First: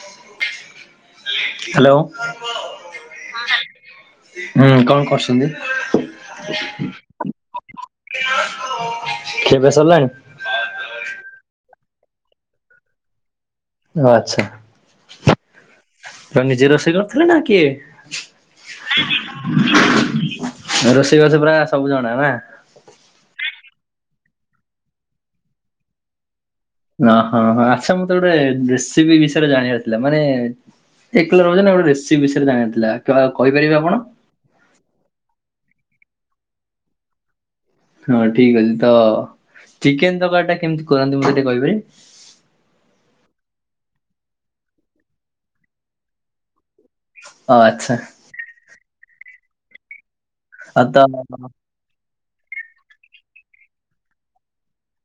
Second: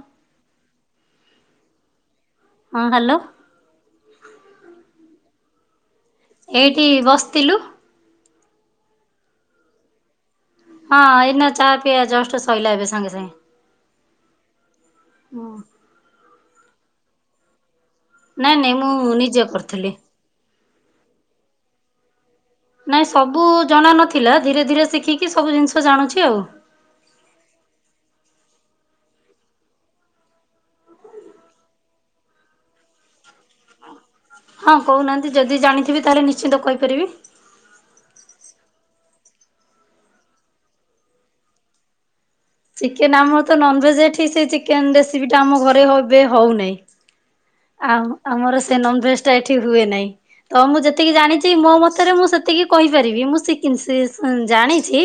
ହ ହ୍ୟାଲୋ ହଁ ହ୍ୟାଲୋ ହୁଁ କଣ କରସ ଛନ୍ତି। ଏଇଠି ବସିଥିଲୁ। ଖିଆପିଆ ସରିଲାଣି? ହଁ ଏଇନା ଚା ପିଇଆ ଜଷ୍ଟ ଶୋଇଲା ଏବେ ସାଙ୍ଗେ ସାଙ୍ଗେ। ଓ ଆଚ୍ଛା ତ ନିଜେ ରୋଷେଇ କରିଥିଲେ ନା କିଏ? ନାଇଁ ନାଇଁ ମୁଁ ନିଜେ କରିଥିଲି। ରୋଷେଇ ବାସ ପୁରା ସବୁ ଜଣାନା। ନାଇଁ ସବୁ ଜଣା ନଥିଲା। ଧୀରେ ଧୀରେ ଶିଖିକି ସବୁ ଜିନିଷ ଜାଣୁଛି ଆଉ। ଓ ହଁ ଆଚ୍ଛା ମତେ ଗୋଟେ ରେସିପି ବିଷୟରେ ଜାଣିବାର ଥିଲା ମାନେ [unintelligible] ଗୋଟେ ରେସିପି ବିଷୟରେ ଜାଣଥିଲା କା କହିପାରିବେ ଆପଣ? ହଁ କହୁନାହାନ୍ତି ଯଦି ଜାଣିଥିବି ତାହେଲେ ନିଶ୍ଚିନ୍ତ କହିପାରିବି। ହଁ ଠିକ ଅଛି ତ ଚିକେନ ତରକାରୀ ଟା କେମିତି କରନ୍ତି, ମତେ ଟିକେ କହିବେ? ଚିକେନ ଆମର ତ ନନଭେଜ ଏଠି, ସେ ଚିକେନ୍ ରେସିପିଟା ଆମ ଘରେ ବୋଧେ ହଉନେଇ। ଓ ଆଚ୍ଛା ଆଉ ଆମର ସେ ନନଭେଜ ଟା ଏଠି ହୁଏ ନାହିଁ। ତ ମୁଁ ଯେତିକି ଜାଣିଛି ମୋ ମତରେ ମୁଁ ସେ ଟିକେ କହିପାରିବି ମୁଁ ସିକିନସ ସିସନ ସେ ସେ ଜାଣିଛି।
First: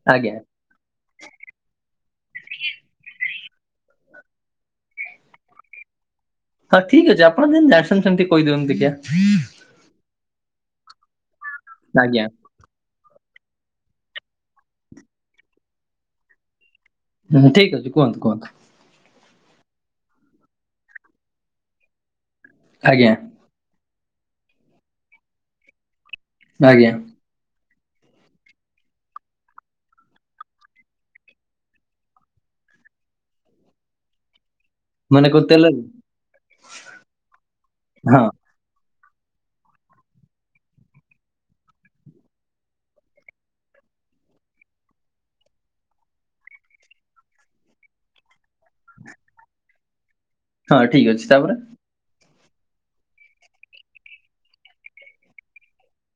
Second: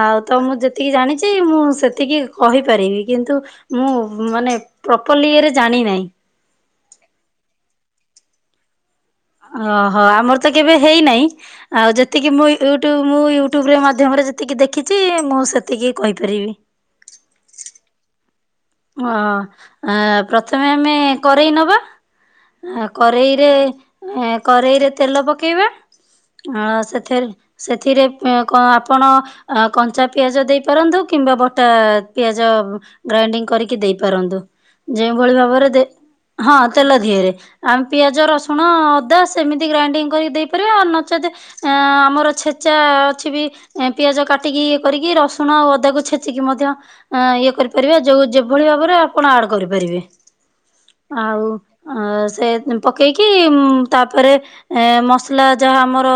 ଆଉ ଆଜ୍ଞା ତ ମୁଁ ଯେତିକି ଜାଣିଛି ମୁଁ ସେତିକି କହିପାରିବି। କିନ୍ତୁ ମୁଁ ମାନେ ପ୍ରପରଲି ଇଏରେ ଜାଣି ନାହିଁ। ହଁ ଠିକ୍ ଅଛି ଆପଣ ଯେମିତି ଜାଣିଛନ୍ତି, ସେମିତି କହି ଦିଅନ୍ତୁ ଦେଖିଆ। ଓହୋ ଆମର ତ କେବେ ହେଇନାହିଁ। ଆଉ ଆଜ୍ଞା ଯେତିକି ମୁଁ ୟୁଟ୍ୟୁବ ମୁଁ ୟୁଟ୍ୟୁବରେ ମାଧ୍ୟମରେ ଯେତିକି ଦେଖିଛି, ମୁଁ ସେତିକି କହିପାରିବି। ହୁଁ ଠିକ ଅଛି କୁହନ୍ତୁ କୁହନ୍ତୁ। ହ ଆ ପ୍ରଥମେ ଆମେ କରେଇ ନବା। ଅ ଆଜ୍ଞା କରେଇରେ ଏ କରେଇରେ ତେଲ ପକେଇବା ଅ ଆଜ୍ଞା ସେଥିରେ ସେଥିରେ ପ ଆପଣ ଅ କଞ୍ଚା ପିଆଜ ଦେଇପାରନ୍ତୁ, କିମ୍ବା ବଟା ପିଆଜ ଜ ଗ୍ରାଇଣ୍ଡିଙ୍ଗ କରିକି ଦେଇପାରନ୍ତୁ। ମାନେ ଯେଉଁଭଳି କୋଉ ଭାବରେ ତେଲରେ ଦେ ହଁ ତେଲ ଧିଅରେ, ଆମ ପିଆଜ ହଁ ରସୁଣ ଅ ଦା ସେମିତି ଗ୍ରାଇଣ୍ଡିଙ୍ଗ କରିକି ଦେଇପାରିବେ। ଆ ନଚେତ୍ ଆମର ଛେଚା ଅଛିବି ପି ଆଜ କାଟିକି ଇଏ କରିକି ରସୁଣ ଆଉ ଅଦାକୁ ଛେଚିକି ମଧ୍ୟ ଇଏ କରିପାରିବା। ଯୋଉ ଯେ ଭଳି ଭାବରେ ଆପଣ ଆଡ କରିପାରିବେ। ହଁ ଠିକ ଅଛି ଆଉ ତାପରେ ସେ ତେ ପକେଇକି, ଉଁ ତାପରେ ଏ ମସଲା ଯାହା ଆମର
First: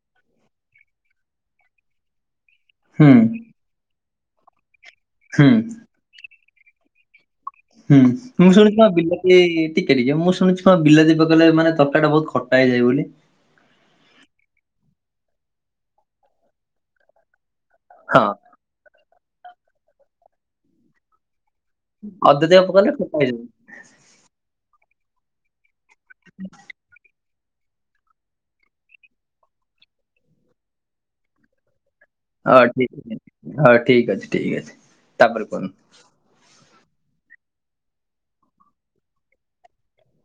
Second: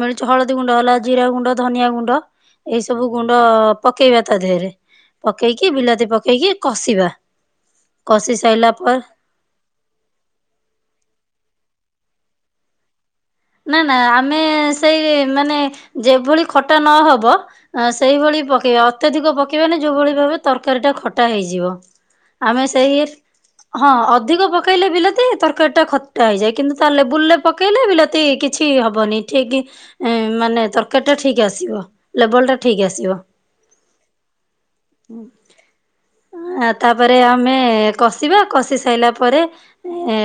ମିଳୁଛି ହଳଦୀ ଦୀ ଗୁଣ୍ଡ ହେଲା ଜିରା ଗୁଣ୍ଡ ଧନିଆ ଗୁଣ୍ଡ। ଏଇ ସବୁ ହୁଁ ଗୁଣ୍ଡ ପକେଇବା ତା ଦେହରେ। ହୁଁ ପକେଇକି ବିଲାତି ପକେଇକି କଷିବା। ହୁଁ କଷି ମୁଁ ସାଇଲା ଶୁଣିଛି, କ ପରେ ବିଲାତି ଟିକେ ଟିକେ ମୁଁ ଶୁଣିଛି କ ବିଲାତି ପକେଇଲେ ମାନେ ତ କାରିଟା ବହୁତ ଖଟା ହେଇଯାଏ ବୋଲି। ନା ନା ଆମେ ସେଇ ମାନେ ଯେଭଳି ଖଟା ନହବ ହ ହଁ ସେଇଭଳି ପକେଇବା। ଅତ୍ୟଧିକ ପକେଇବାନି ଯୋଉ ଭଳି ଭାବେ ତରକାରୀ ଟା ଖଟା ହେଇ ଯିବ, ଅଦା ଟିକେ ଆମେ ପକେଇଲେ ସେଇ ଖଟା ହେଇଯାଏ ହଁ ଅଧିକ ପକେଇଲେ ବିଲାତି ତରକାରୀ ଟା ଖ ଟା ହେଇଯାଏ। କିନ୍ତୁ ତା ଲେବୁଲେ ପକେଇଲେ ବିଲା ତି କିଛି ହବନି ଠିକ୍ ମାନେ ତରକାରୀ ଟା ଠିକ୍ ଆସିବ। ଲେବଲ ଟା ହଁ ଠିକ ଠିକ୍ ଆସିବ। ଅ ହଁ ଠିକ୍ ଅଛି ଠିକ୍ ଅଛି ତାପରେ କୁହନ୍ତୁ। ତାପରେ ଆମେ କଷିବା କଷି ସାରିଲା ପରେ। ଏ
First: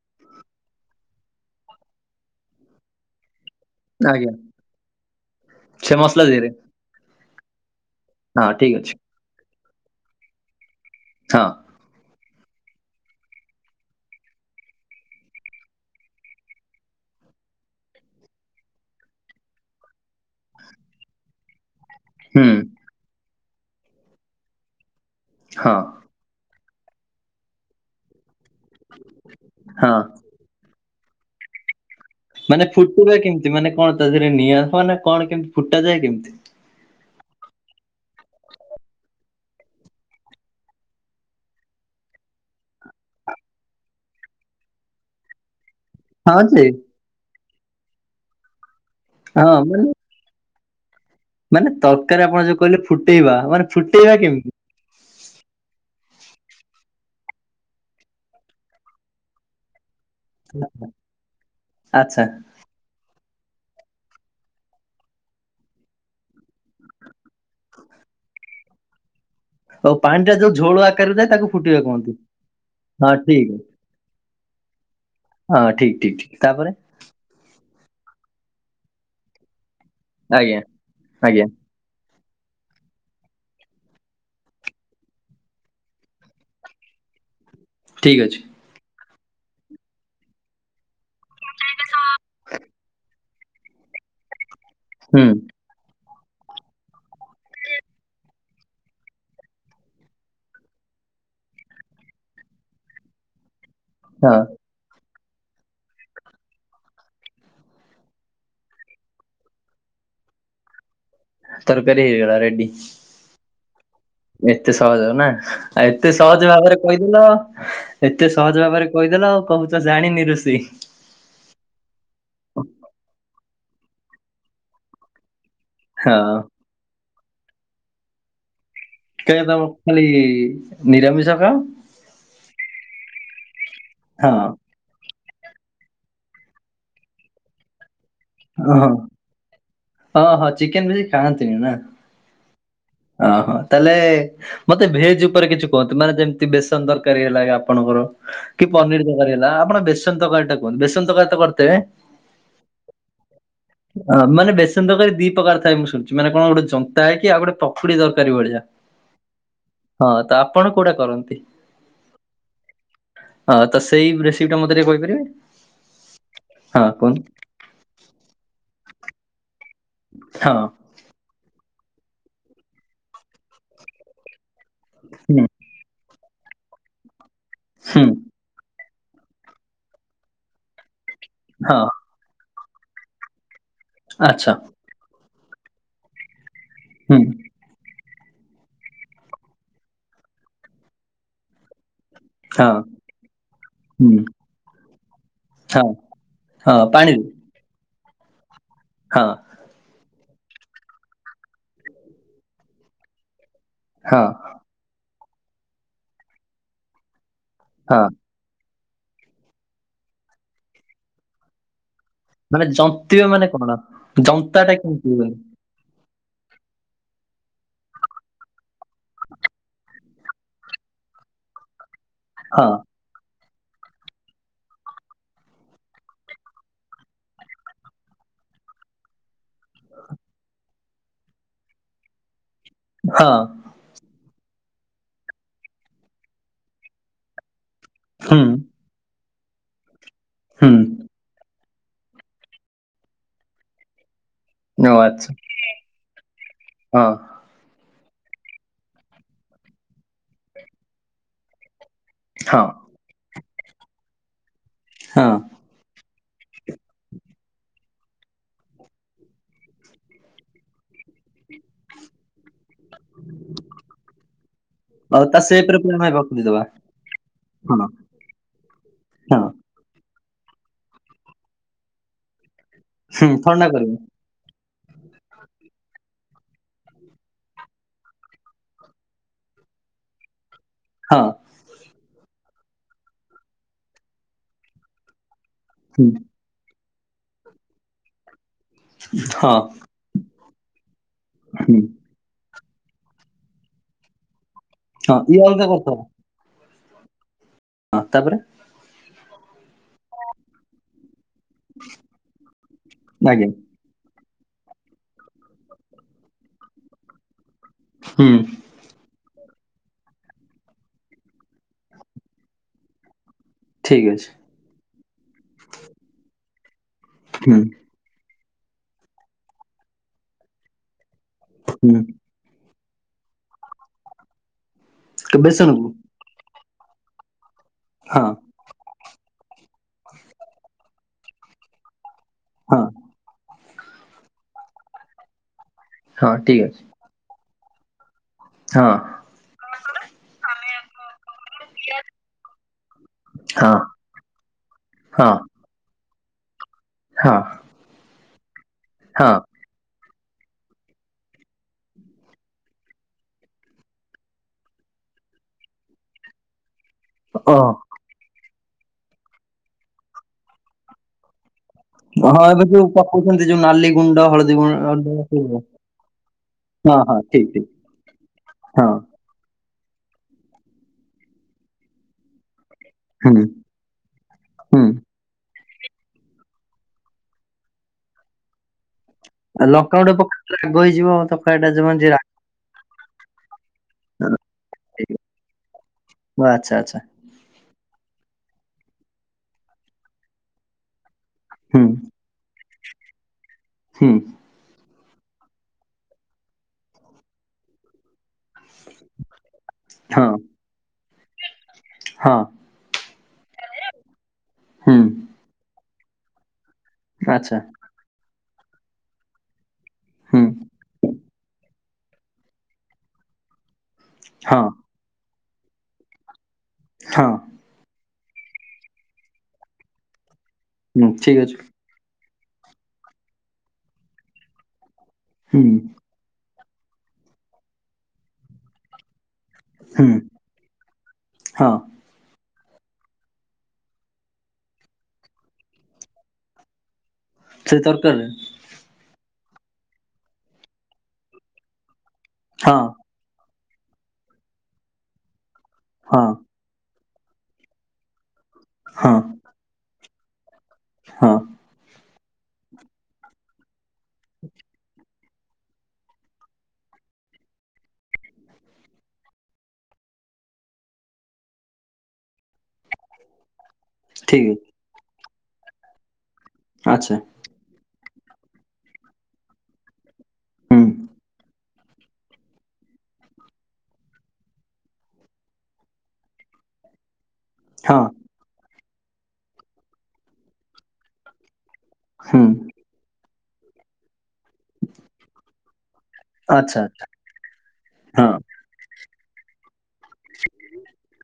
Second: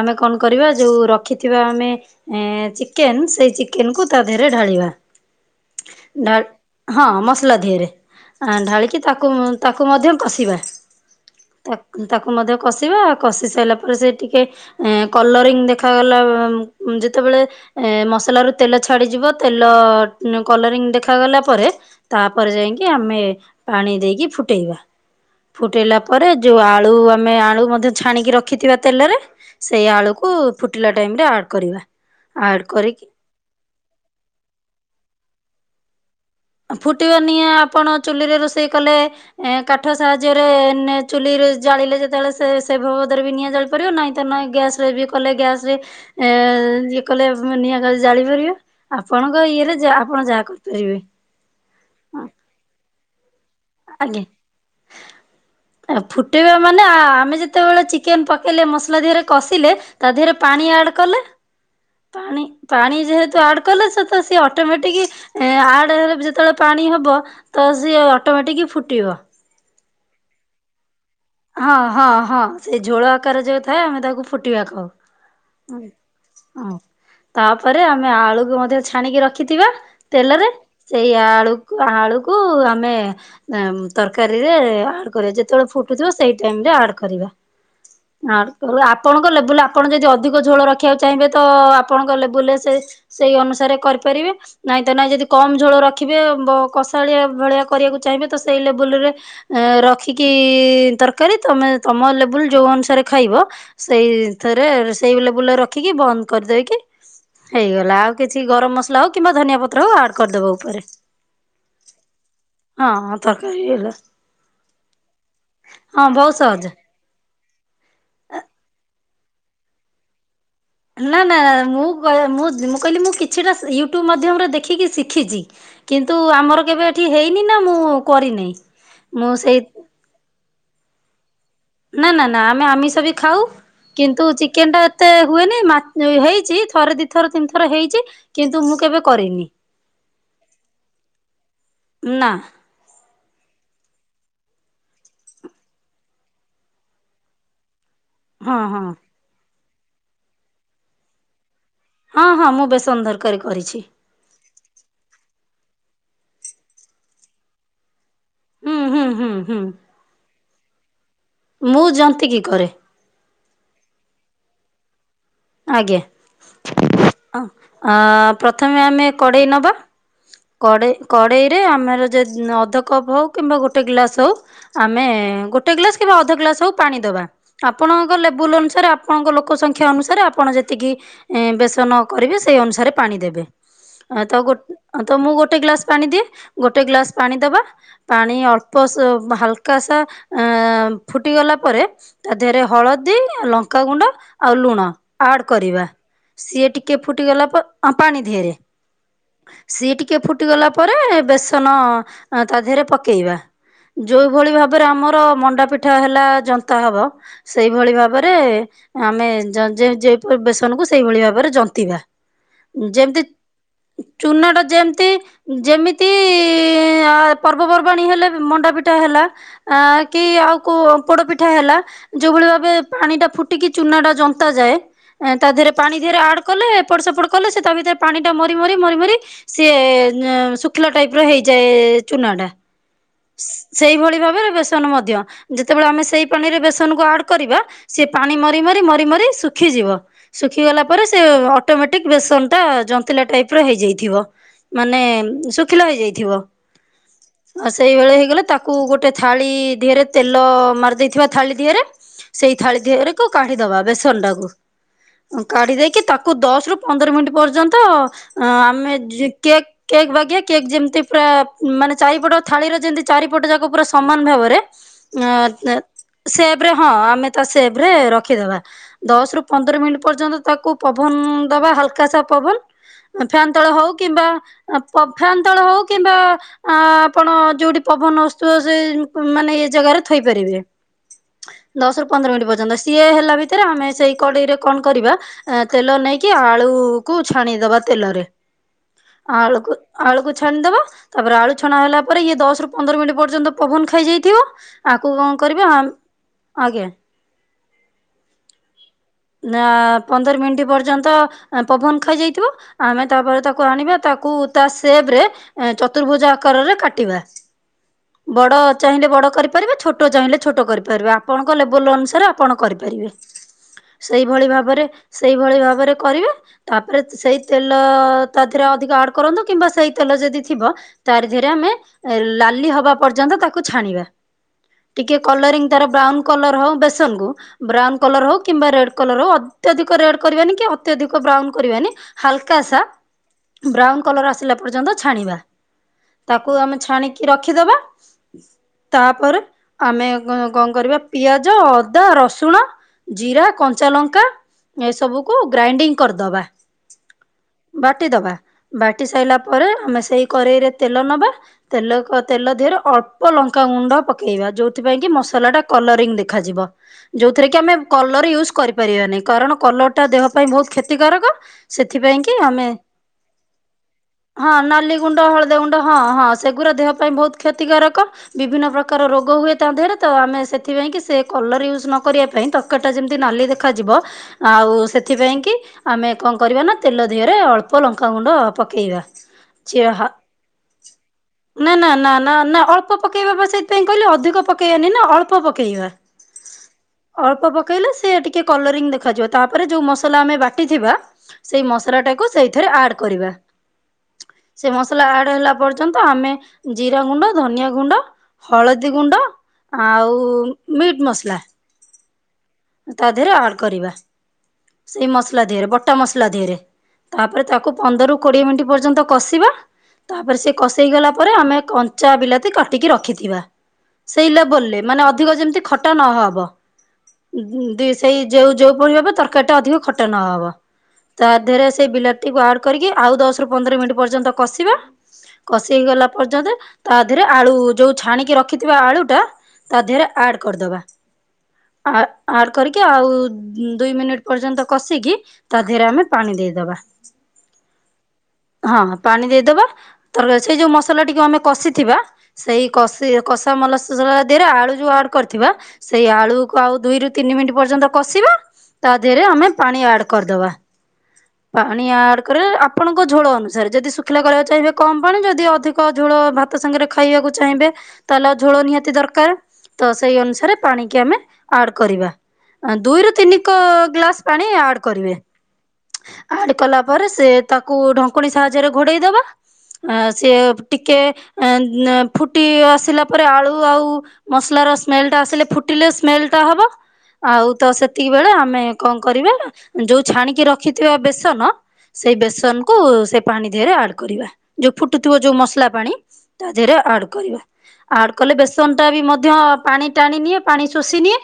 ଆମେ କଣ କରିବା ଯୋଉ ରଖିଥିବା ଆମେ ଏ ଚିକେନ୍ ସେଇ ଚି କେନ କୁ ତା ଆଜ୍ଞା ଦେହରେ ଢାଳିବା। ସେ ମସଲା ଢା ଦେହରେ ହଁ ମସଲା ଧିଅରେ। ହଁ ଆ ଠିକ୍ ଅଛି ଢାଳିକି ତାକୁ ତାକୁ ମଧ୍ୟ କଷିବା ହଁ ତାକୁ ମଧ୍ୟ କଷିବା କଷି ସାରିଲା ପରେ, ସେ ଟିକେ ଏ କଲରିଂ ଦେଖାଗଲା ବ ଯେତେବେଳେ ଏ ମସଲା ରୁ ତେଲ ଛାଡିଯିବ, ତେଲ କଲରିଂ ଦେଖାଗଲା ପରେ ହୁଁ ତାପରେ ଯାଇକି ଆମେ ପାଣି ଦେଇକି ଫୁଟେଇବା। ହଁ ଫୁଟେଇଲା ପରେ ଯୋଉ ଆଳୁ ଆମେ ଆଳୁ ମଧ୍ୟ ଛାଣିକି ରଖିଥିବା ତେଲରେ, ସେଇ ହଁ ଆଳୁକୁ ଫୁଟିଲା ଲା ଟାଇମ ରେ ଆଡ୍ କରିବା। ଆଡ୍ ମାନେ କରିକି ଫୁଟିବ କେମିତି, ମାନେ କଣ ତା ଦେହରେ ନିଆ ହ ନା କଣ କେମିତି ଫୁଟା ଯାଏ କେମିତି? ଫୁଟିବ ନିଆଁ ଆପଣ ଚୁଲିରେ ରୋଷେଇ କଲେ, ଏ କାଠ ସାହାଯ୍ୟରେ ଚୁଲି ଜାଳିଲେ ଯେତେବେଳେ ସେ ସେ ଭବଦରେ ବି ନିଆଁ ଜାଳିପାରିବ। ନାହିଁ ତ ନଁ ଗ୍ୟାସେ ବି କଲେ ଗ୍ୟାସ୍ରେ ଏ ହଁ ଯେ ଇଏ କଲେ ନିଆଁ ଜାଳିପାରିବା। ଆପଣଙ୍କ ହଁ ଇଏରେ ମାନେ ଆ ଆପଣ ଯାହା କର ରିବେ। ମାନେ ତରକାରୀ ଆପଣ ଯୋଉ କହିଲେ ଫୁଟେଇବା, ମାନେ ଫୁଟେଇବା ଆଜ୍ଞା। କେମିତି? ଫୁଟେଇବା ମାନେ ଆମେ ଯେତେବେଳେ ଚିକେନ ପକେଇଲେ ମସଲା ଦିହରେ କଷିଲେ। ତା ଦେହରେ ପାଣି ଆଡ କଲେ ଆଚ୍ଛା ପାଣି ପାଣି ଯେହେତୁ ଆଡ୍ କଲେ ସେତ ସି ଅଟୋମେଟିକ ଆଡ ହେଲେ ଯେତେବେଳେ ପାଣି ହବ ତ ସିଏ ଅଟମେଟିକି ଫୁଟିବ। ଆଉ ପାଣି ଟା ଯୋଉ ଝୋଳୁ ହଁ ହଁ ହଁ ସେଇ ଝୋଳ ହଁ ଆକାର ଠିକ୍ ଯୋଉ ଅଛି। ଥାଏ ଆମେ ତାକୁ ଫୁଟିବା କହୁ। ହଁ ଠିକ୍ ଠିକ୍ ଠିକ୍ ହ ହ ତାପରେ ତା ଆମେ ଆଳୁକୁ ମଧ୍ୟ ଛାଣିକି ରଖିଥିବା ତେଲରେ ଆଜ୍ଞା ସେଇ ଆଜ୍ଞା ଆଳୁକୁ ଆଳୁ କୁ ଆମେ ତରକାରୀ ରେ ଆଡ୍ କରେ ଯେତେବେଳେ ଫୁଟୁ ସେଇ ଟାଇମ ରେ ଆଡ଼ କରିବା। ଠିକ୍ ଅଛି [unintelligible] ଆପଣଙ୍କ ଲେବୁଲ ଆପଣ ଯଦି ଅଧିକ ଝୋଳ ରଖିବାକୁ ଚାହିଁବେ ତ ଆପଣଙ୍କ ଲେବୁଲ ସେଇ ଅନୁସାରେ କରି କରିବେ ନାଇଁ ତ ନାଇଁ ହୁଁ ଯଦି କମ ଝୋଳ ରଖି ରଖିବେ କଷାଳିଆ ଭଳିଆ କରିବାକୁ ଚାହିଁବେ ତ ସେଇ ଲେବୁଲରେ ରଖିକି ତରକାରୀ ତମେ ତମ ଲେବୁଲ ଯୋଉ ଅନୁସାରେ ଖାଇବ ହଁ ସେଇଥିରେ ରୋଷଇ ସେଇ ଲେବୁଲ୍ ରେ ରଖିକି ବନ୍ଦ କରିଦେଇକି ହେଇଗଲା ଆଉ କିଛି ଗରମ ମସଲା ହଉ କିମ୍ବା ଧନିଆ ପତ୍ର ହଉ ଆଡ କରିଦବ ଉପରେ। ତରକାରୀ ହେଇଗଲା ରେଡି ହଁ ତରକାରୀ ହେଇଗଲା ଏତେ ସହଜ ନା। ହଁ ଏତେ ବହୁତ ସହଜ ଭାବରେ କହିଦେଲ ଏତେ ସହଜ ଭାବରେ କହିଦେଲ ଆଉ କହୁଛ ଜାଣିନି ରୋଷେଇ। ନା- ନା- ମୁଁ- ମୁ- ମୁଁ କହିଲି ମୁଁ କିଛିଟା ୟୁଟ୍ୟୁବ ମାଧ୍ୟମରେ ଦେଖିକି ଶିଖିଛି। ହଁ କିନ୍ତୁ ଆମର କେବେ ଏଠି ହେଇନି, ନା ମୁଁ କରିନେଇ। କାଇଁ କି ନା ମ ଖାଲି ନିରାମିଷ ଖାଅ ନା- ନା- ନା ଆମେ ଆମିଷ ବି ଖାଉ, କିନ୍ତୁ ହଁ ଚିକେନ ଟା ଏତେ ହୁଏନି, [unintelligible] ହେଇଛି ଥରେ ଦିଥର ତିନି ଥର ହେଇଛି। କିନ୍ତୁ ଓ- ମୁଁ ହଁ- କେବେ କରିନି ହଁ- ହଁ ଚିକେନ ବେଶି ଖାଆନ୍ତିନି ନା। ନା ଅ ହୋ ତାହେଲେ ମତେ ଭେଜ ଉପରେ କିଛି କୁହନ୍ତୁ, ମାନେ ଯେମିତି ବେସନ ଦରକାରୀ ହେଲା କି ଆପଣଙ୍କର। ହଁ କି ହଁ। ପନିର ତରକାରୀ ହେଲା ଆପଣ ବେସନ ତରକାରୀ ଟା କୁହନ୍ତୁ, ବେସନ ତରକାରୀ ତ ହଁ- ହଁ- ମୁଁ ବେସନ [unintelligible] ଅ ମାନେ ବେସନ ତରକାରୀ ଦି ପ୍ରକାର ଥାଏ ମୁଁ ଶୁଣିଛି, ମାନେ କଣ ଗୋଟେ ଜନ୍ତା ହେଇକି ଆଉ ଗୋଟେ ପକୁଡ଼ି ତ ତରକାରି ଭଳିଆ, ହୁଁ ହୁଁ ହୁଁ ହୁଁ ହଁ ତ ଆପଣ କୋଉଟା କରନ୍ତି? ମୁଁ ଜନ୍ତିକି କରେ। ହଁ ତ ସେଇ ରେସିପି ଟା, ମତେ ଟିକେ କହିପାରିବେ? ଆଜ୍ଞା, ହଁ କୁହନ୍ତୁ ପ୍ରଥମେ ଆମେ କଡେଇ ନବା। ହଁ କଡେଇ କଡେଇରେ, ଆମର ଯ ଅଧ କପ ହଉ କିମ୍ବା ଗୋଟେ ଗ୍ଲାସ୍ ହଉ ଆମେ ହୁଁ ଗୋଟେ ଗ୍ଲାସ କିମ୍ବା ଅଧ ଗ୍ଲାସ ହଉ ପାଣି ଦବା। ହୁଁ ଆପଣଙ୍କ ଲେବୁଲ ଅନୁସାରେ ଆ ଆପଣଙ୍କ ଲୋକ ସଂଖ୍ୟା ଅନୁସାରେ, ଆପଣ ଯେତିକି ହଁ ବେସନ କରିବେ ସେଇ ଅନୁସାରେ ପାଣି ଦେବେ। ତ ଗୋ ଆଚ୍ଛା ତ ମୁଁ ଗୋଟେ ଗ୍ଲାସ ପାଣି ଦିଏ, ଗୋଟେ ଗ୍ଲାସ ହୁଁ ପାଣି ଦବା। ପାଣି ଅଳ୍ପ ସ ହାଲକା ସା ଅ ଫୁଟିଗଲା ପରେ ତା ଦେହରେ ହଁ ହଳଦୀ, ଆଉ ଲଙ୍କାଗୁଣ୍ଡ, ହୁଁ ଆଉ ଲୁଣ। କରିବା। ହଁ ସିଏ ହଁ ଟିକେ ପାଣିରେ ଫୁଟିଗଲା ପରେ, ପାଣି ଦିହେରେ ହଁ ସିଏ ଟିକେ ଟିକେ ଫୁଟିଗଲା ପରେ, ବେସନ ତା ଦେହେରେ ପକେଇବା। ହଁ ଯୋଉ ଭଳି ଭାବରେ, ଆମର ମଣ୍ଡା ପିଠା ହେଲା ଜନ୍ତା ହବ। ସେଇଭଳି ହଁ ଭାବରେ, ଆମେ ଯ ଯେ ଯେ ବେସନ କୁ ସେଇଭଳି ଭାବରେ ଜନ୍ତିବା। ମାନେ ଯେଦି ଜନ୍ତିବେ ମାନେ କଣ? ଚୁନା ଟା ଜନ୍ତାଟା ଯେମିତି କେମିତି ହୁଏ? ଯେମି [inaudible] ଆ ପର୍ବପର୍ବାଣୀ ହେଲେ ମଣ୍ଡା ପିଠା ହେଲା, ଆ କି ଆଉ କୋଉ ପୋଡ ପିଠା ହେଲା ଯୋଉଭଳି ହଁ ଭାବେ ପାଣି ଟା ଫୁଟିକି ଚୁନାଟା ଜନ୍ତା ଯାଏ। ତା ଦେହେରେ ପାଣି ଦିହରେ ଆଡ କଲେ, ଏପଟ ସେପଟ କଲେ ସେ ତା ଭିତରେ ପାଣି ଟା ମରି ମରି ମରି ମରି ସିଏ ଶୁଖିଲା ଟାଇପର ହେଇଯାଏ ଚୁନା ଟା, ହଁ ସେଇଭଳି ଭାବରେ ବେସନ ମଧ୍ଯ ଯେତେବେଳେ ଆମେ ସେଇ ପାଣିରେ ବେସନକୁ ଆଡ କରିବା, ସିଏ ପାଣି ହୁଁ ମରି ମରି ମରି ମରି ଶୁ ଶୁଖିଯିବ ହୁଁ ଶୁଖିଗଲା ପରେ, ସେ ଅଟୋମେଟିକ ବେସନଟା ଜନ୍ତିଲା ଟାଇପର ହେଇଯାଇଥିବ। ଓ ମାନେ ଆଚ୍ଛା ଶୁଖିଲା ହେଇଯାଇଥିବ। ହଁ ସେଇଭଳି ହେଇଗଲେ, ତାକୁ ଗୋଟେ ଥାଳି ଦିହେରେ ତେଲ ମାରିଦେଇଥିବା ଥାଳି ଦିହେରେ। ସେଇ ହଁ ଥାଳି ଦେହରେକୁ କାଢିଦବା, ବେସନ ଟାକୁ ହଁ କାଢି ଦେଇକି ତା ତାକୁ ଦଶ ରୁ ପନ୍ଦର ମିନିଟ୍ ପର୍ଯ୍ୟନ୍ତ, ଆମେ କେକ୍ କେକ ବାଗିଆ କେକ୍ ଯେମିତି ପୁରା ମାନେ ଚାରିପଟ ଥାଳିର ଯେମତି, ଚାରିପଟ ଯାକ ପୁରା ସମାନ ଭାବରେ ଆଉ ତା ସେପରେ ଅ ପୁଣି ଆମେ ପକୁଡି ଦବା ସେପରେ ହଁ ଆମେ ତା ହଁ ସେପରେ ରଖିଦବା। ଦଶରୁ ହଁ ପନ୍ଦର ମିନିଟ୍ ପର୍ଯ୍ୟନ୍ତ, ତାକୁ ପବନ ଦବା ହାଲକାସା ପବନ। ହୁଁ ଫ୍ୟାନ ଥଣ୍ଡା ତଳେ ହଉ କରିବୁ କିମ୍ବା ପ ଫ୍ୟାନ ତଳେ ହଉ କିମ୍ବା, ଆପଣ ଯୋଉଠି ପବନ ଆସୁଥିବ ସେଇ ମାନେ ଇଏ ଜାଗାରେ ଥୋଇପାରିବେ। ହଁ ଦଶରୁ ପନ୍ଦର ମିନିଟ୍ ପର୍ଯ୍ୟନ୍ତ, ସିଏ ହେଲା ଭିତରେ ଆମେ ସେଇ କଡେଇରେ କଣ କରିବା? ଆ ତେଲ ହୁଁ ନେଇକି ଆଳୁକୁ ଛାଣିଦବା ତେଲରେ। ହଁ ଆଳୁକୁ ଆଳୁକୁ ଛାଣିଦବା ତାପରେ ଆଳୁ ଛଣା ହୁଁ ହେଲା ପରେ, ଇଏ ଦଶରୁ ପନ୍ଦର ମିନିଟ୍ ପର୍ଯ୍ୟନ୍ତ ପବନ ଖାଇଯାଇଥିବ। ଆକୁ ହଁ କଣ ଇଏ ଅଲଗା କରିବା କରିଥବ ଆଜ୍ଞା। ହଁ ତାପରେ ନା ପନ୍ଦର ମିନିଟ ପର୍ଯ୍ୟନ୍ତ ପବନ ଖାଇ ଯାଇଥିବ। ଆମେ ତାପରେ ଆଜ୍ଞା ତାକୁ ଆଣିବା ତା କୁ ତା ସେପରେ ଚତୁର୍ଭୁଜ ଆକାରରେ କାଟିବା। ହୁଁ ବଡ ଚାହିଁଲେ ବଡ କରି ପାରିବେ ଛୋଟ ଚାହିଁଲେ ଛୋଟ କରିପାରିବେ ଆପଣଙ୍କ ଲେବୁଲ ଅନୁସାରେ ଆପଣ କରିପାରିବେ। ଠିକ ଅଛି ସେଇଭଳି ଭାବରେ ସେଇଭଳି ଭାବରେ କରିବେ ତାପରେ ସେଇ ହୁଁ ତେଲ ତାଥିରେ ଅଧିକ ଆଡ୍ କରନ୍ତୁ କିମ୍ବା ସେଇ ତେଲ ଯଦି ଥିବ ତାର ଥିରେ ଆମେ ହୁଁ ଲାଲି ହବା ପର୍ଯ୍ୟନ୍ତ ତାକୁ ଛାଣିବା ଟିକେ କେ- କଲରିଙ୍ଗ ତାର ବେସନକୁ ବ୍ରାଉନ କଲର ହଉ ବେସନକୁ ବ୍ରାଉନ ହଁ କଲର ହଉ କିମ୍ବା ରେଡ଼ ଅତ୍ୟଧିକ ରେଡ କରିବାନି କି ଅତ୍ୟଧିକ ବ୍ରାଉନ କରିବାନି ହାଲକାସା ହଁ ବ୍ରାଉନ କଲର ଆସିଲା ପର୍ଯ୍ୟନ୍ତ ଛାଣିବା ହଁ ତାକୁ ଠିକ ଆମେ ଅଛି ଛାଣିକି ରଖିଦବା। ହଁ ତାପରେ ଆମେ ଗ କଣ କରିବା ପିଆଜ ଅଦା ରସୁଣ ଜିରା କନ ହଁ କଞ୍ଚା ଲଙ୍କା ହଁ ଏସବୁକୁ ଗ୍ରାଇଣ୍ଡିଙ୍ଗ କରିଦବା ହଁ ବାଟିଦବା। ବାଟି ହଁ ସାରିଲା ପରେ ଆମେ ସେଇ କରେଇରେ ତେଲ ନବା ତେଲ କ ତେଲ ଦେହରେ ଅଳ୍ପ ଲଙ୍କା ଗୁଣ୍ଡ ପକେଇବା ଯୋଉଥିପାଇଁ କି ମସ ସଲା ଟା କଲରିଂ ଦେଖାଯିବ। ଯୋଉଥିରେ ଓ କି ଆମେ କଲର ୟୁଜ କରିପାରିବାନି କାରଣ କଲରଟା ଦେହ ପାଇଁ ବହୁତ କ୍ଷତିକାରକ। ସେଥିପାଇଁ କି ହଁ ଏବେ ଆମେ ଯୋଉ ପକଉଛନ୍ତି ଯୋଉ ନାଲି ଗୁଣ୍ଡ ହଁ ହଳଦୀ ନାଲି ଗୁଣ୍ଡ ହଳଦୀ ଗୁଣ୍ଡ ହଁ ହଁ ସେଗୁଡା ଦେହ ହଁ ପାଇଁ ହଁ ବହୁତ ଠିକ ଠିକ କ୍ଷତିକାରକ ବିଭିନ୍ନ ହଁ ପ୍ରକାର ରୋଗ ହୁଏ। ତା ଦେହରେ ତ ଆମେ ସେଥିପାଇଁ କି ସେ କଲର ୟୁଜ୍ ନ କରିବା ପାଇଁ ତରକାରୀ ଟା ଯେମିତି ହୁଁ ନାଲି ଦେଖାଯିବ ଆଉ ହୁଁ ସେଥିପାଇଁ କି? ଆମେ କଣ କରିବା ନା ତେଲ ଦେହରେ ଅଳ୍ପ ଲଙ୍କାଗୁଣ୍ଡ ପକେଇବା। ଆଉ ଲଙ୍କା ଚିହ ଗୁଣ୍ଡ ପକେଇଲେ ରାଗ ହେଇଯିବ ତରକାରୀ ଟା ନା ଯୋଉ ନା ମାନେ ନା ରାଗ ନା ନା ଅଳ୍ପ ପକେଇବା ବା ସେଇଥିପାଇଁ କହିଲେ ଅ। ଅଧିକ ପାକେଇବା ନି ନା ହେଇଯିବ। ଅଳ୍ପ ପାକେଇବା ଓ ଆଚ୍ଛା ଆଚ୍ଛା ଅଳ୍ପ ପାକେଇଲେ ସେ ଟିକେ କଲରିଙ୍ଗ ଦେଖାଯିବ ତାପରେ ଯଉ ମସଲା ଆମେ ବାଟିଥିବା ସେଇ ହୁଁ ମସଲା ଟାକୁ ସେଇଥିରେ ଆଡ କରିବା ହୁଁ ସେଇ ମ ସଲା ଆଡ ହେଲା ପର୍ଯ୍ୟନ୍ତ ଆମେ ଜିରା ଗୁଣ୍ଡ, ଧନିଆ ଗୁଣ୍ଡ ହଳଦୀ ଗୁଣ୍ଡ ହଁ ଆଉ ମିଟ ମସଲା। ହଁ। ତା ଦେହରେ ଆଡ଼ କରିବା ହୁଁ ସେଇ ମସଲା ଦେହରେ ବଟା ମସଲା ଦେହରେ। ତାପରେ ଆଚ୍ଛା ତାକୁ ପନ୍ଦରରୁୁ କୋଡିଏ ମିନିଟ୍ ପର୍ଯ୍ୟନ୍ତ କଷିବା ତାପରେ ହୁଁ ସେ କଷେଇଗଲା ପରେ ଆମେ କଞ୍ଚା ବିଲାତି କାଟିକି ରଖିଥିବା ସେଇ ହଁ ଲେବଲରେ ମାନେ ଅଧିକ ଯେମିତି ଖଟା ନହବ ହଁ ଉଁ ଉଁ ଦେ ସେଇ ଯୋଉ ଯୋଉ ପରି ହବ ତରକାରୀ ଟା ଅଧିକ ଖଟା ନହବ। ହୁଁ ତା ଠିକ ଅଛି ଦେହରେ ସେଇ ବିଲାତିକୁ ଆଡ କରିକି ଆଉ ଦଶ ରୁ ପନ୍ଦର ମିନିଟ୍ ପର୍ଯ୍ୟନ୍ତ କଷିବା। ହୁଁ କଷି ହେଇ ଗଲା ପର୍ଯ୍ୟନ୍ତ ତା ଦିହରେ ଆଳୁ ଯୋଉ ଛାଣିକି ରଖିଥିବା ଆଳୁଟା ତା ଦେହରେ ହୁଁ ଆଡ କରିଦବା। ହଁ ଆଡ କରିକି ଆଉ ଉଁ ଦୁଇ ମିନିଟ ପର୍ଯ୍ୟନ୍ତ କଷିକି ତା ଦେହରେ ଆମେ ପାଣି ଦେଇଦବା। ସେଇ ତରକାରରେ? କଶୀ ଦେବା ତାପରେ ସେଇ ଯଉ ମସଲା ଟିକୁ ଆମେ କଷି ଥିବା ସେଇ ହଁ କଷି କଷି ସମ ମସଲା ଦିହରେ ଆଳୁ ଯୋଉ ଆଡ କରିଥିବା ସେଇ ହଁ ଆଳୁ ଆଉ ଦୁଇ ର ତିନି ମିନିଟ୍ ପର୍ଯ୍ୟନ୍ତ କଷିବା ତା ହଁ ଦେହରେ ଆମେ ପାଣି ଆଡ କରିଦବା। ହଁ ପାଣି ଆଡ଼ ରେ ଆପଣଙ୍କ ଝୋଳ ଅନୁସାରେ ଯଦି ଶୁଖିଲା କରିବାକୁ ଚାହିଁବେ କମ ପାଣି ଯଦି ଅଧିକ ଝୋଳ ଭାତ ସାଙ୍ଗରେ ଖାଇବାକୁ ଚାହିଁବେ ତାହେଲେ ଝୋଳ ନିହାତି ଦରକାର ତ ସେଇ ଅନୁସାରେ ପାଣିିକି ଆମେ ଆଡ କରିବା ଦୁଇରୁ ତିନି କ ଗ୍ଲାସ ଠିକ୍ ପାଣି ଆଡ କରିବେ। ଆଡ଼ କଲା ପରେ ଆଚ୍ଛା ସେ ତାକୁ ଢଙ୍କୁନୀ ସାହାଯ୍ୟରେ ଘୋଡ଼େଇ ଦବା ଆ ସେ ହୁଁ ଟିକେ ଆଁ ନା ଫୁଟି ଆସିଲା ପରେ ଆଳୁ ଆଉ ମସଲାର ସ୍ମେଲଟା ଆସିଲେ ଫୁଟିଲେ ସ୍ମେଲ ହବ ଆଉ ତ ହଁ ସେତିକି ବେଳେ ଆମେ କଣ କରିବେ ଯୋଉ ଛାଣିକି ରଖିଥିବେ ବେସନ ସେଇ ହୁଁ ବେସନକୁ ସେ ପାଣି ଦେହରେ ଆଡ କରିବା ଯୋଉ ଫୁଟୁଥିବ ଯୋଉ ମସଲା ପାଣି ତା ଦେହରେ ଆଚ୍ଛା ଆଡ କରିବା ଆଡ ଆଚ୍ଛା କଲେ ହଁ ବେସନ ଟା ବି ମ ମଧ୍ୟ ପାଣି ଟାଣି ନିଏ ପାଣି ଶୋଷି ନିିଏ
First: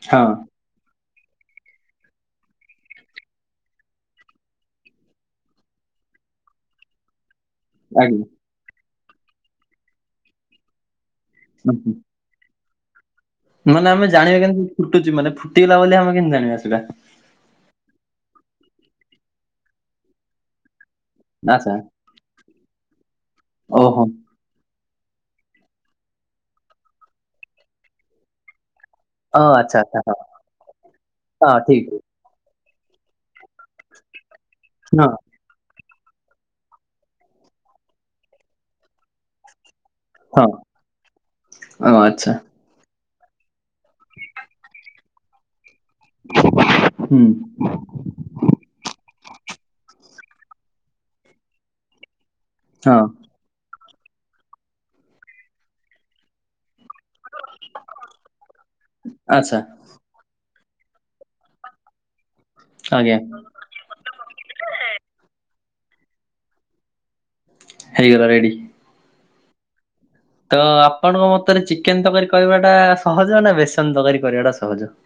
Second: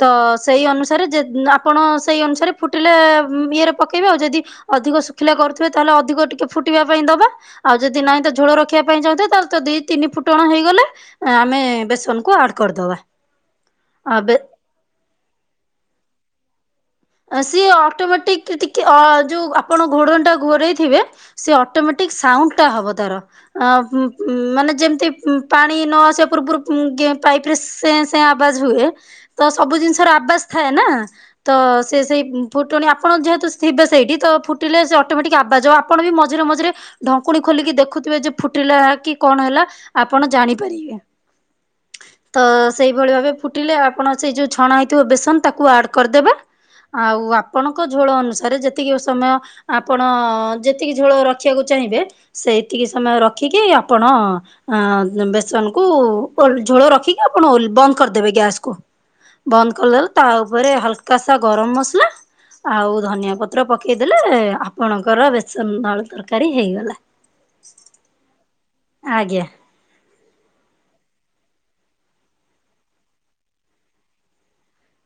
ତ ହଁ ସେଇ ଅନୁସାରେ ଯେ ଅ ଆପଣ ସେଇ ଅନୁସାରେ ଫୁଟିଲେ ଇଏରେ ପକେଇବେ ଆଉ ଯଦି ଅଧିକ ଶୁଖିଲା କରୁଥିବେ ତାହେଲେ ଅଧିକ ଟିକେ ଫୁଟିବା ପାଇଁ ଦବ। ଆଉ ଯଦି ନହିଁ ଆଜ୍ଞା ତ ଝୋଳ ରଖିବା ପାଇଁ ଚାହୁଁଥିବେ ତାହଲେ ଦିଇ ତିନି ଫୁଟଣ ହେଇଗଲେ ଆମେ ହୁଁ ହୁଁ। ବେସନକୁ ଆଡ କରିଦବା। ମାନେ ଆମେ ଆ ବେ ଜାଣିବା କେମିତି ଫୁଟୁଚି ମାନେ ଫୁଟିଗଲା ବୋଲି ଆମେ କେମିତି ଜାଣିବା ସେଇଟା? ସିଏ ଅଟୋମେଟିକ ଟିକେ ଅ ଯୋଉ ଆପଣ ଘୋଡଣି ଟା ଘୋରେଇଥିବେ ସେ ଆଚ୍ଛା ଅଟୋମଟିକ ସାଉଣ୍ଡ ଟା ହବ ଧର ଓହୋ। ମାନେ ଯେମ ମତି ପାଣି ନ ଆସିବା ପୂର୍ବରୁ ପାଇପ୍ରେ ସେ ସେ ଆବାଜ ହୁଏ ହଁ ତ ଆଚ୍ଛା ସବୁ ଆଚ୍ଛା ଜିନିଷର ହଁ ଆବାଜ ଥାଏ ନା ହଁ ତ ଠିକ୍ ସେ ଠିକ୍ ସେଇ ଫୁଟୁଣି ଆପଣ ଯେହେତୁ ଥିବେ ସେଇଠି ତ ଫୁଟିଲେ ସେ ହଁ ଅଟୋମେଟିକ୍ ଆବାଜ ହ ଆପଣ ବି ମଝିରେ ମଝିରେ ଢଙ୍କୁଣୀ ଖୋଲିକି ଦେଖୁଥିବେ ଯେ ଫୁଟିଲା କି କଣ ହେଲା ଆପଣ ହଁ ଜାଣିପାରିବେ ହଁ ଆଚ୍ଛା ତ ସେଇ ଏଭଳି ଭାବରେ ଫୁଟିଲେ ଆପଣ ସେଇ ଯଉ ଛଣା ହେଇଥିବ ବେସନ ତାକୁ ଆଡ୍ କରିଦେବେ। ଆଉ ହୁଁ ଆପଣଙ୍କ ଝୋଳ ଅନୁସାରେ ଯେତିକି ସମୟ ଆପ ଣ ଯେତିକି ଝୋଳ ରଖିବାକୁ ଚାହିଁବେ ସେ ଏତିକି ହଁ ସମୟ ରଖିକି ପଣ ବେସନ କୁ ଅ ଝୋଳ ର କି ଆପଣ ବନ୍ଦ କରିଦେବେ ଗ୍ୟାସ୍ କୁ ଆଚ୍ଛା ବନ୍ଦ୍ କରିଦେଲେ ତା ଉପରେ ହାଲ୍କା କା ସା ଗରମ ମସଲା ଆଉ ଆଜ୍ଞା ଧନିଆ ପତ୍ର ପକେଇଦେଲେ ଆପଣଙ୍କର ରେ ସମ ଆଳୁ ତରକାରୀ ହେଇଗଲା। ହେଇଗଲା ରେଡ଼ି। ଆଜ୍ଞଆ। ତ ଆପଣଙ୍କ ମତରେ ଚିକେନ ତରକାରୀ କରିବାଟା ସହଜ ନା ବେସନ ତରକାରୀ କରିବାଟା ସହଜ? [inaudible]